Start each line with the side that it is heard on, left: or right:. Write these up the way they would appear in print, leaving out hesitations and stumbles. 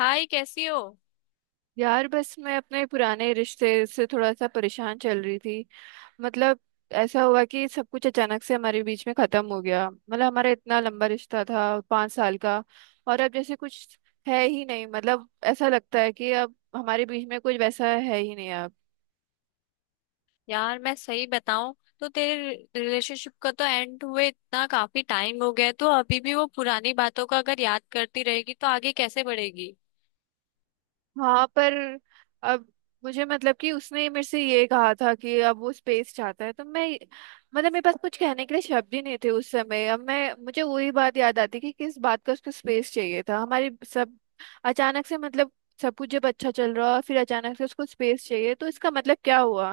left: हाय, कैसी हो।
right: यार बस मैं अपने पुराने रिश्ते से थोड़ा सा परेशान चल रही थी। मतलब ऐसा हुआ कि सब कुछ अचानक से हमारे बीच में खत्म हो गया। मतलब हमारा इतना लंबा रिश्ता था, पांच साल का, और अब जैसे कुछ है ही नहीं। मतलब ऐसा लगता है कि अब हमारे बीच में कुछ वैसा है ही नहीं।
left: यार मैं सही बताऊं तो तेरे रिलेशनशिप का तो एंड हुए इतना काफी टाइम हो गया है, तो अभी भी वो पुरानी बातों का अगर याद करती रहेगी तो आगे कैसे बढ़ेगी।
right: हाँ पर अब मुझे, मतलब कि उसने मेरे से ये कहा था कि अब वो स्पेस चाहता है, तो मैं, मतलब मेरे पास कुछ कहने के लिए शब्द ही नहीं थे उस समय। अब मैं मुझे वही बात याद आती कि किस बात का उसको स्पेस चाहिए था। हमारी सब अचानक से, मतलब सब कुछ जब अच्छा चल रहा और फिर अचानक से उसको स्पेस चाहिए, तो इसका मतलब क्या हुआ।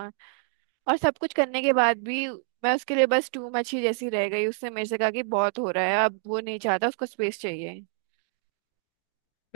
right: और सब कुछ करने के बाद भी मैं उसके लिए बस टू मच ही जैसी रह गई। उसने मेरे से कहा कि बहुत हो रहा है, अब वो नहीं चाहता, उसको स्पेस चाहिए।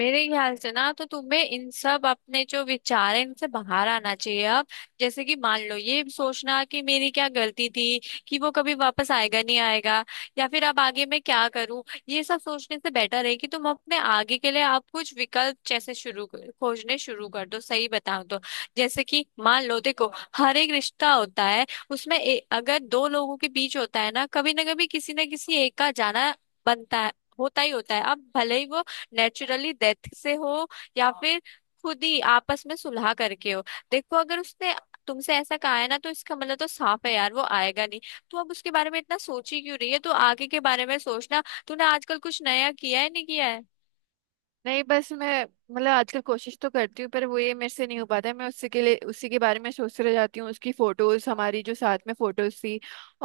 left: मेरे ख्याल से ना तो तुम्हें इन सब अपने जो विचार है इनसे बाहर आना चाहिए अब। जैसे कि मान लो ये सोचना कि मेरी क्या गलती थी, कि वो कभी वापस आएगा नहीं आएगा, या फिर अब आगे मैं क्या करूं, ये सब सोचने से बेटर है कि तुम अपने आगे के लिए आप कुछ विकल्प जैसे खोजने शुरू कर दो, सही बताऊं तो। जैसे कि मान लो, देखो, हर एक रिश्ता होता है उसमें अगर दो लोगों के बीच होता है ना, कभी ना कभी किसी ना किसी एक का जाना बनता है, होता ही होता है। अब भले ही वो नेचुरली डेथ से हो, या फिर खुद ही आपस में सुलह करके हो। देखो अगर उसने तुमसे ऐसा कहा है ना तो इसका मतलब तो साफ है यार, वो आएगा नहीं। तो अब उसके बारे में इतना सोची क्यों रही है, तो आगे के बारे में सोचना। तूने आजकल कुछ नया किया है नहीं किया है।
right: नहीं बस मैं, मतलब आजकल कोशिश तो करती हूँ पर वो ये मेरे से नहीं हो पाता है। मैं उसी के लिए, उसी के बारे में सोचते रह जाती हूँ, उसकी फोटोज, हमारी जो साथ में फोटोज थी,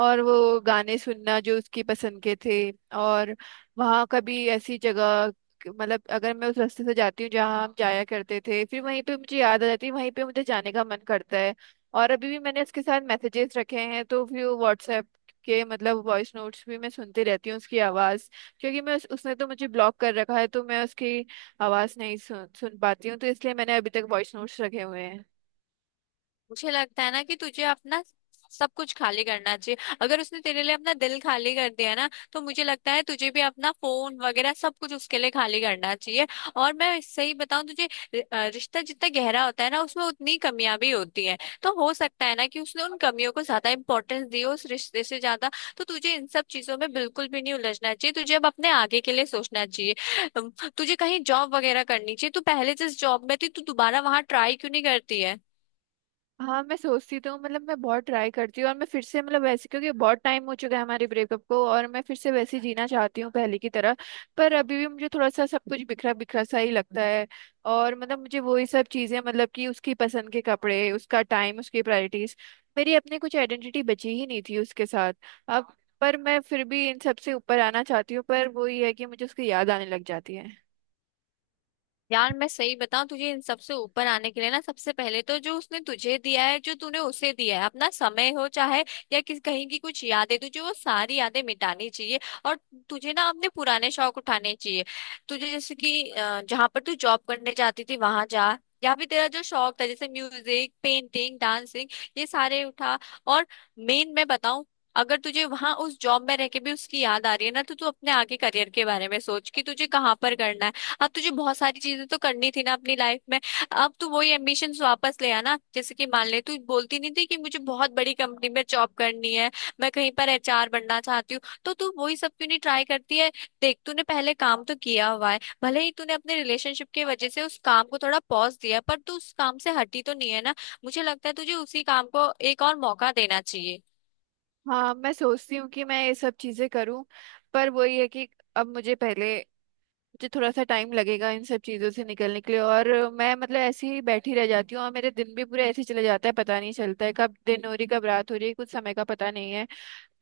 right: और वो गाने सुनना जो उसकी पसंद के थे, और वहाँ कभी ऐसी जगह, मतलब अगर मैं उस रास्ते से जाती हूँ जहाँ हम जाया करते थे, फिर वहीं पे मुझे याद आ जाती है, वहीं पे मुझे जाने का मन करता है। और अभी भी मैंने उसके साथ मैसेजेस रखे हैं, तो फिर व्हाट्सएप के, मतलब वॉइस नोट्स भी मैं सुनती रहती हूँ, उसकी आवाज़, क्योंकि मैं उसने तो मुझे ब्लॉक कर रखा है, तो मैं उसकी आवाज नहीं सुन सुन पाती हूँ, तो इसलिए मैंने अभी तक वॉइस नोट्स रखे हुए हैं।
left: मुझे लगता है ना कि तुझे अपना सब कुछ खाली करना चाहिए। अगर उसने तेरे लिए अपना दिल खाली कर दिया ना तो मुझे लगता है तुझे भी अपना फोन वगैरह सब कुछ उसके लिए खाली करना चाहिए। और मैं सही बताऊं तुझे, रिश्ता जितना गहरा होता है ना उसमें उतनी कमियां भी होती हैं। तो हो सकता है ना कि उसने उन कमियों को ज्यादा इंपॉर्टेंस दी हो उस रिश्ते से ज्यादा। तो तुझे इन सब चीजों में बिल्कुल भी नहीं उलझना चाहिए, तुझे अब अपने आगे के लिए सोचना चाहिए। अम, तुझे कहीं जॉब वगैरह करनी चाहिए। तू पहले जिस जॉब में थी तू दोबारा वहां ट्राई क्यों नहीं करती है।
right: हाँ मैं सोचती तो हूँ, मतलब मैं बहुत ट्राई करती हूँ, और मैं फिर से, मतलब वैसे, क्योंकि बहुत टाइम हो चुका है हमारे ब्रेकअप को, और मैं फिर से वैसे ही जीना चाहती हूँ पहले की तरह। पर अभी भी मुझे थोड़ा सा सब कुछ बिखरा बिखरा सा ही लगता है। और मतलब मुझे वही सब चीज़ें, मतलब कि उसकी पसंद के कपड़े, उसका टाइम, उसकी प्रायोरिटीज, मेरी अपनी कुछ आइडेंटिटी बची ही नहीं थी उसके साथ। अब पर मैं फिर भी इन सब से ऊपर आना चाहती हूँ, पर वो ये है कि मुझे उसकी याद आने लग जाती है।
left: यार मैं सही बताऊं, तुझे इन सब से ऊपर आने के लिए ना, सबसे पहले तो जो उसने तुझे दिया है, जो तूने उसे दिया है, अपना समय हो चाहे या किस कहीं की कुछ यादें, तुझे वो सारी यादें मिटानी चाहिए। और तुझे ना अपने पुराने शौक उठाने चाहिए। तुझे जैसे कि जहाँ पर तू जॉब करने जाती थी वहां जा। या फिर तेरा जो शौक था जैसे म्यूजिक, पेंटिंग, डांसिंग, ये सारे उठा। और मेन मैं बताऊं, अगर तुझे वहां उस जॉब में रह के भी उसकी याद आ रही है ना, तो तू अपने आगे करियर के बारे में सोच कि तुझे कहाँ पर करना है। अब तुझे बहुत सारी चीजें तो करनी थी ना अपनी लाइफ में। अब तू वही एम्बिशंस वापस ले आना। जैसे कि मान ले, तू बोलती नहीं थी कि मुझे बहुत बड़ी कंपनी में जॉब करनी है, मैं कहीं पर एचआर बनना चाहती हूँ, तो तू वही सब क्यों नहीं ट्राई करती है। देख तूने पहले काम तो किया हुआ है, भले ही तूने अपने रिलेशनशिप की वजह से उस काम को थोड़ा पॉज दिया पर तू उस काम से हटी तो नहीं है ना। मुझे लगता है तुझे उसी काम को एक और मौका देना चाहिए।
right: हाँ मैं सोचती हूँ कि मैं ये सब चीजें करूँ, पर वही है कि अब मुझे पहले, मुझे थोड़ा सा टाइम लगेगा इन सब चीजों से निकलने के लिए। और मैं, मतलब ऐसे ही बैठी रह जाती हूँ और मेरे दिन भी पूरे ऐसे ही चले जाता है, पता नहीं चलता है कब दिन हो रही कब रात हो रही है, कुछ समय का पता नहीं है।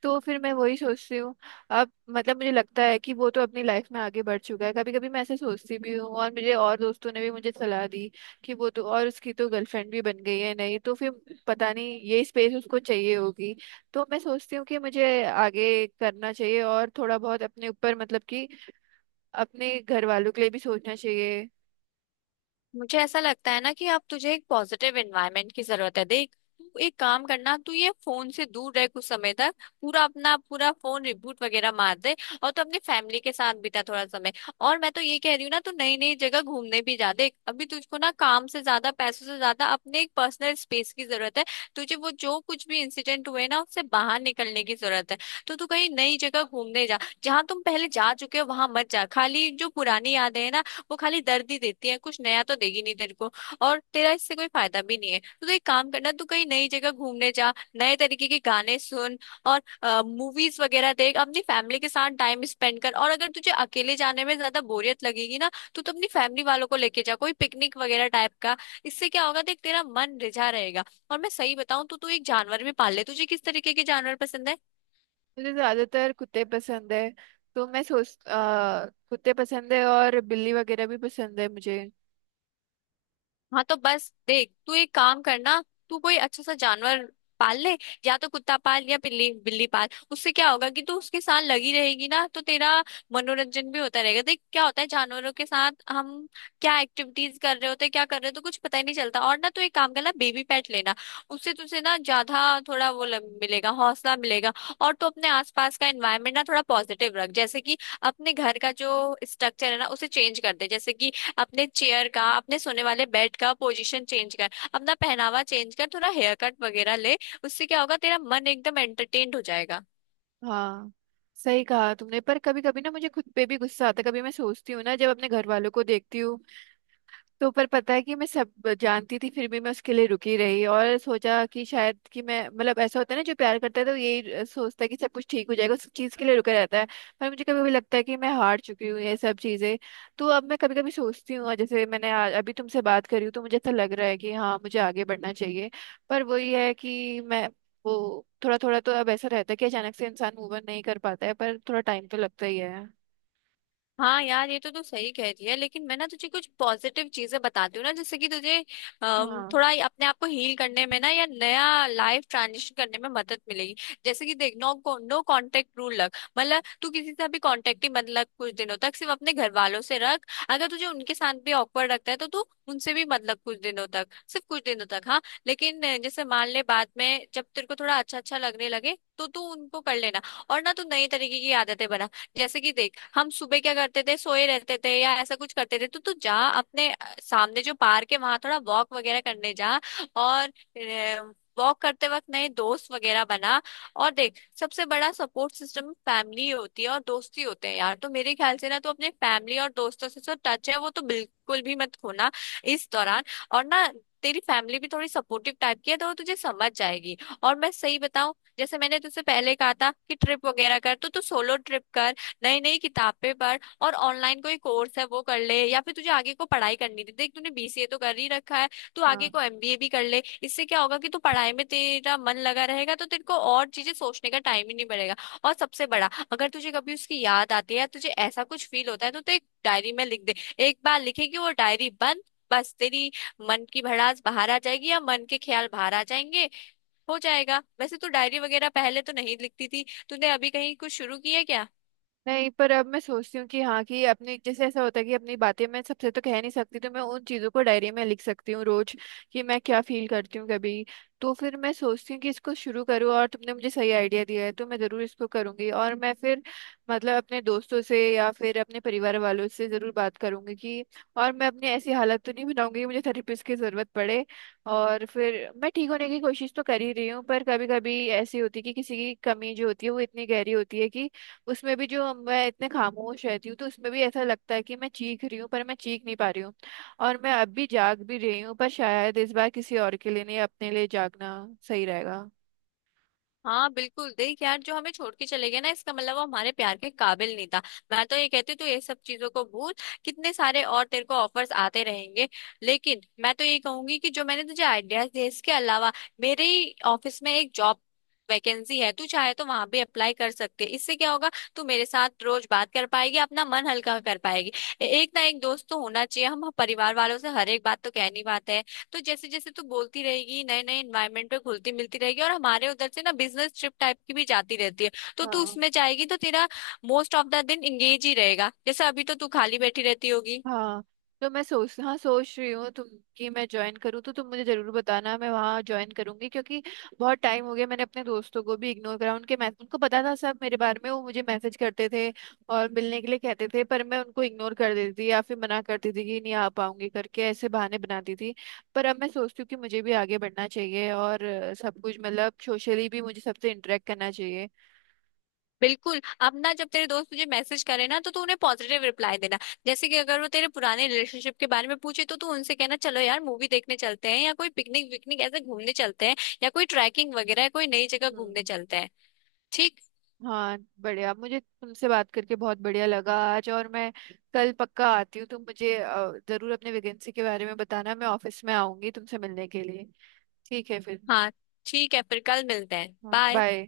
right: तो फिर मैं वही सोचती हूँ, अब मतलब मुझे लगता है कि वो तो अपनी लाइफ में आगे बढ़ चुका है। कभी कभी मैं ऐसे सोचती भी हूँ, और मेरे और दोस्तों ने भी मुझे सलाह दी कि वो तो, और उसकी तो गर्लफ्रेंड भी बन गई है, नहीं तो फिर पता नहीं ये स्पेस उसको चाहिए होगी। तो मैं सोचती हूँ कि मुझे आगे करना चाहिए और थोड़ा बहुत अपने ऊपर, मतलब कि अपने घर वालों के लिए भी सोचना चाहिए।
left: मुझे ऐसा लगता है ना कि अब तुझे एक पॉजिटिव एनवायरनमेंट की जरूरत है। देख, तू एक काम करना, तू ये फोन से दूर रह कुछ समय तक। पूरा अपना पूरा फोन रिबूट वगैरह मार दे। और तू अपनी फैमिली के साथ बिता थोड़ा समय। और मैं तो ये कह रही हूँ ना, तू नई नई जगह घूमने भी जा। देख अभी तुझको ना काम से ज्यादा, पैसों से ज्यादा, अपने एक पर्सनल स्पेस की जरूरत है। तुझे वो जो कुछ भी इंसिडेंट हुए ना उससे बाहर निकलने की जरूरत है। तो तू कहीं नई जगह घूमने जा। जहाँ तुम पहले जा चुके हो वहां मत जा, खाली जो पुरानी यादें हैं ना वो खाली दर्द ही देती है, कुछ नया तो देगी नहीं तेरे को। और तेरा इससे कोई फायदा भी नहीं है। तो तू एक काम करना, तू कहीं नई जगह घूमने जा, नए तरीके के गाने सुन, और मूवीज वगैरह देख, अपनी फैमिली के साथ टाइम स्पेंड कर। और अगर तुझे अकेले जाने में ज्यादा बोरियत लगेगी ना, तो तू तो अपनी फैमिली वालों को लेके जा, कोई पिकनिक वगैरह टाइप का। इससे क्या होगा, देख तेरा मन रिझा रहेगा। और मैं सही बताऊं तो तू तो एक जानवर भी पाल ले। तुझे किस तरीके के जानवर पसंद है।
right: मुझे ज्यादातर कुत्ते पसंद है। तो मैं कुत्ते पसंद है और बिल्ली वगैरह भी पसंद है मुझे।
left: हाँ, तो बस देख, तू एक काम करना, तू कोई अच्छा सा जानवर पाल ले। या तो कुत्ता पाल या बिल्ली, बिल्ली पाल। उससे क्या होगा कि तू उसके साथ लगी रहेगी ना तो तेरा मनोरंजन भी होता रहेगा। देख क्या होता है जानवरों के साथ, हम क्या एक्टिविटीज कर रहे होते हैं, क्या कर रहे होते हैं, तो कुछ पता ही नहीं चलता। और ना तू एक काम करना, बेबी पेट लेना। उससे तुझे ना ज्यादा थोड़ा वो मिलेगा, हौसला मिलेगा। और तू अपने आसपास का एनवायरमेंट ना थोड़ा पॉजिटिव रख। जैसे कि अपने घर का जो स्ट्रक्चर है ना उसे चेंज कर दे। जैसे कि अपने चेयर का, अपने सोने वाले बेड का पोजीशन चेंज कर, अपना पहनावा चेंज कर, थोड़ा हेयर कट वगैरह ले। उससे क्या होगा, तेरा मन एकदम एंटरटेन्ड हो जाएगा।
right: हाँ सही कहा तुमने, पर कभी कभी ना मुझे खुद पे भी गुस्सा आता है, कभी मैं सोचती हूँ ना जब अपने घर वालों को देखती हूँ तो, पर पता है कि मैं सब जानती थी, फिर भी मैं उसके लिए रुकी रही और सोचा कि शायद कि मैं, मतलब ऐसा होता है ना, जो प्यार करता है तो यही सोचता है कि सब कुछ ठीक हो जाएगा, उस चीज़ के लिए रुका रहता है। पर मुझे कभी कभी लगता है कि मैं हार चुकी हूँ ये सब चीज़ें। तो अब मैं कभी कभी सोचती हूँ, और जैसे अभी तुमसे बात करी हूँ तो मुझे ऐसा लग रहा है कि हाँ मुझे आगे बढ़ना चाहिए। पर वही है कि मैं, वो थोड़ा थोड़ा तो अब ऐसा रहता है कि अचानक से इंसान मूव ऑन नहीं कर पाता है, पर थोड़ा टाइम तो लगता ही है।
left: हाँ यार ये तो तू सही कह रही है, लेकिन मैं ना तुझे कुछ पॉजिटिव चीजें बताती हूँ ना, जैसे कि तुझे
right: हाँ।
left: थोड़ा ये अपने आप को हील करने में ना या नया लाइफ ट्रांजिशन करने में मदद मिलेगी। जैसे कि देख, नो नो कांटेक्ट रूल रख, मतलब तू किसी से भी कांटेक्ट ही मत रख कुछ दिनों तक। सिर्फ अपने घर वालों से रख, अगर तुझे उनके साथ भी ऑकवर्ड लगता है तो तू उनसे भी मत रख कुछ दिनों तक, सिर्फ कुछ दिनों तक, हाँ। लेकिन जैसे मान ले, बाद में जब तेरे को थोड़ा अच्छा अच्छा लगने लगे तो तू उनको कर लेना। और ना तू नई तरीके की आदतें बना। जैसे कि देख, हम सुबह क्या करते थे, सोए रहते थे या ऐसा कुछ करते थे, तो तू जा अपने सामने जो पार्क है वहां थोड़ा वॉक वगैरह करने जा। और वॉक करते वक्त नए दोस्त वगैरह बना। और देख सबसे बड़ा सपोर्ट सिस्टम फैमिली होती है और दोस्ती होते हैं यार। तो मेरे ख्याल से ना, तो अपने फैमिली और दोस्तों से जो टच है वो तो बिल्कुल भी मत खोना इस दौरान। और ना, तेरी फैमिली भी थोड़ी सपोर्टिव टाइप की है तो वो तुझे समझ जाएगी। और मैं सही बताऊं, जैसे मैंने तुझसे पहले कहा था कि ट्रिप वगैरह कर, तो तू सोलो ट्रिप कर, नई नई किताबें पढ़, और ऑनलाइन कोई कोर्स है वो कर ले। या फिर तुझे आगे को पढ़ाई करनी थी, देख तूने बीसीए तो कर ही रखा है, तू आगे
right: हाँ।
left: को एमबीए भी कर ले। इससे क्या होगा कि तू पढ़ाई में, तेरा मन लगा रहेगा तो तेरे को और चीजें सोचने का टाइम ही नहीं पड़ेगा। और सबसे बड़ा, अगर तुझे कभी उसकी याद आती है या तुझे ऐसा कुछ फील होता है तो तू एक डायरी में लिख दे। एक बार लिखेगी वो डायरी बंद, बस तेरी मन की भड़ास बाहर आ जाएगी या मन के ख्याल बाहर आ जाएंगे, हो जाएगा। वैसे तू डायरी वगैरह पहले तो नहीं लिखती थी, तूने अभी कहीं कुछ शुरू किया क्या।
right: नहीं, पर अब मैं सोचती हूँ कि हाँ, कि अपनी जैसे, ऐसा होता है कि अपनी बातें मैं सबसे तो कह नहीं सकती, तो मैं उन चीज़ों को डायरी में लिख सकती हूँ रोज, कि मैं क्या फील करती हूँ कभी। तो फिर मैं सोचती हूँ कि इसको शुरू करूँ, और तुमने मुझे सही आइडिया दिया है, तो मैं ज़रूर इसको करूँगी। और मैं फिर, मतलब अपने दोस्तों से या फिर अपने परिवार वालों से ज़रूर बात करूँगी कि, और मैं अपनी ऐसी हालत तो नहीं बनाऊँगी कि मुझे थेरेपिस्ट की ज़रूरत पड़े। और फिर मैं ठीक होने की कोशिश तो कर ही रही हूँ, पर कभी कभी ऐसी होती है कि किसी की कमी जो होती है वो इतनी गहरी होती है कि उसमें भी, जो मैं इतने खामोश रहती हूँ तो उसमें भी ऐसा लगता है कि मैं चीख रही हूँ पर मैं चीख नहीं पा रही हूँ। और मैं अब भी जाग भी रही हूँ, पर शायद इस बार किसी और के लिए नहीं, अपने लिए जागना सही रहेगा।
left: हाँ बिल्कुल। देख यार जो हमें छोड़ के चले गए ना, इसका मतलब वो हमारे प्यार के काबिल नहीं था। मैं तो ये कहती हूँ तू ये सब चीजों को भूल, कितने सारे और तेरे को ऑफर्स आते रहेंगे। लेकिन मैं तो ये कहूंगी कि जो मैंने तुझे आइडियाज दिए इसके अलावा, मेरे ही ऑफिस में एक जॉब वैकेंसी है, तू चाहे तो वहां भी अप्लाई कर सकती है। इससे क्या होगा, तू मेरे साथ रोज बात कर पाएगी, अपना मन हल्का कर पाएगी। एक ना एक दोस्त तो होना चाहिए, हम परिवार वालों से हर एक बात तो कह नहीं पाते हैं। तो जैसे जैसे तू बोलती रहेगी, नए नए एनवायरनमेंट पे घुलती मिलती रहेगी, और हमारे उधर से ना बिजनेस ट्रिप टाइप की भी जाती रहती है, तो तू
right: हाँ।
left: उसमें जाएगी तो तेरा मोस्ट ऑफ द दिन इंगेज ही रहेगा, जैसे अभी तो तू खाली बैठी रहती होगी।
right: हाँ। तो मैं सोच रही हूँ तुम, कि मैं ज्वाइन करूँ तो तुम मुझे जरूर बताना, मैं वहाँ ज्वाइन करूंगी। क्योंकि बहुत टाइम हो गया, मैंने अपने दोस्तों को भी इग्नोर करा, उनके मैसेज, उनको पता था सब मेरे बारे में, वो मुझे मैसेज करते थे और मिलने के लिए कहते थे, पर मैं उनको इग्नोर कर देती थी या फिर मना करती थी कि नहीं आ पाऊंगी, करके ऐसे बहाने बनाती थी। पर अब मैं सोचती हूँ कि मुझे भी आगे बढ़ना चाहिए, और सब कुछ, मतलब सोशली भी मुझे सबसे इंटरेक्ट करना चाहिए।
left: बिल्कुल। अब ना जब तेरे दोस्त तुझे मैसेज करे ना तो तू उन्हें पॉजिटिव रिप्लाई देना। जैसे कि अगर वो तेरे पुराने रिलेशनशिप के बारे में पूछे तो तू उनसे कहना चलो यार मूवी देखने चलते हैं, या कोई पिकनिक विकनिक ऐसे घूमने चलते हैं, या कोई ट्रैकिंग वगैरह कोई नई जगह घूमने
right: हम्म।
left: चलते हैं। ठीक।
right: हाँ बढ़िया, मुझे तुमसे बात करके बहुत बढ़िया लगा आज। और मैं कल पक्का आती हूँ, तुम मुझे जरूर अपने वैकेंसी के बारे में बताना, मैं ऑफिस में आऊंगी तुमसे मिलने के लिए। ठीक है फिर।
left: हाँ, ठीक है फिर, कल मिलते हैं,
right: हाँ
left: बाय।
right: बाय।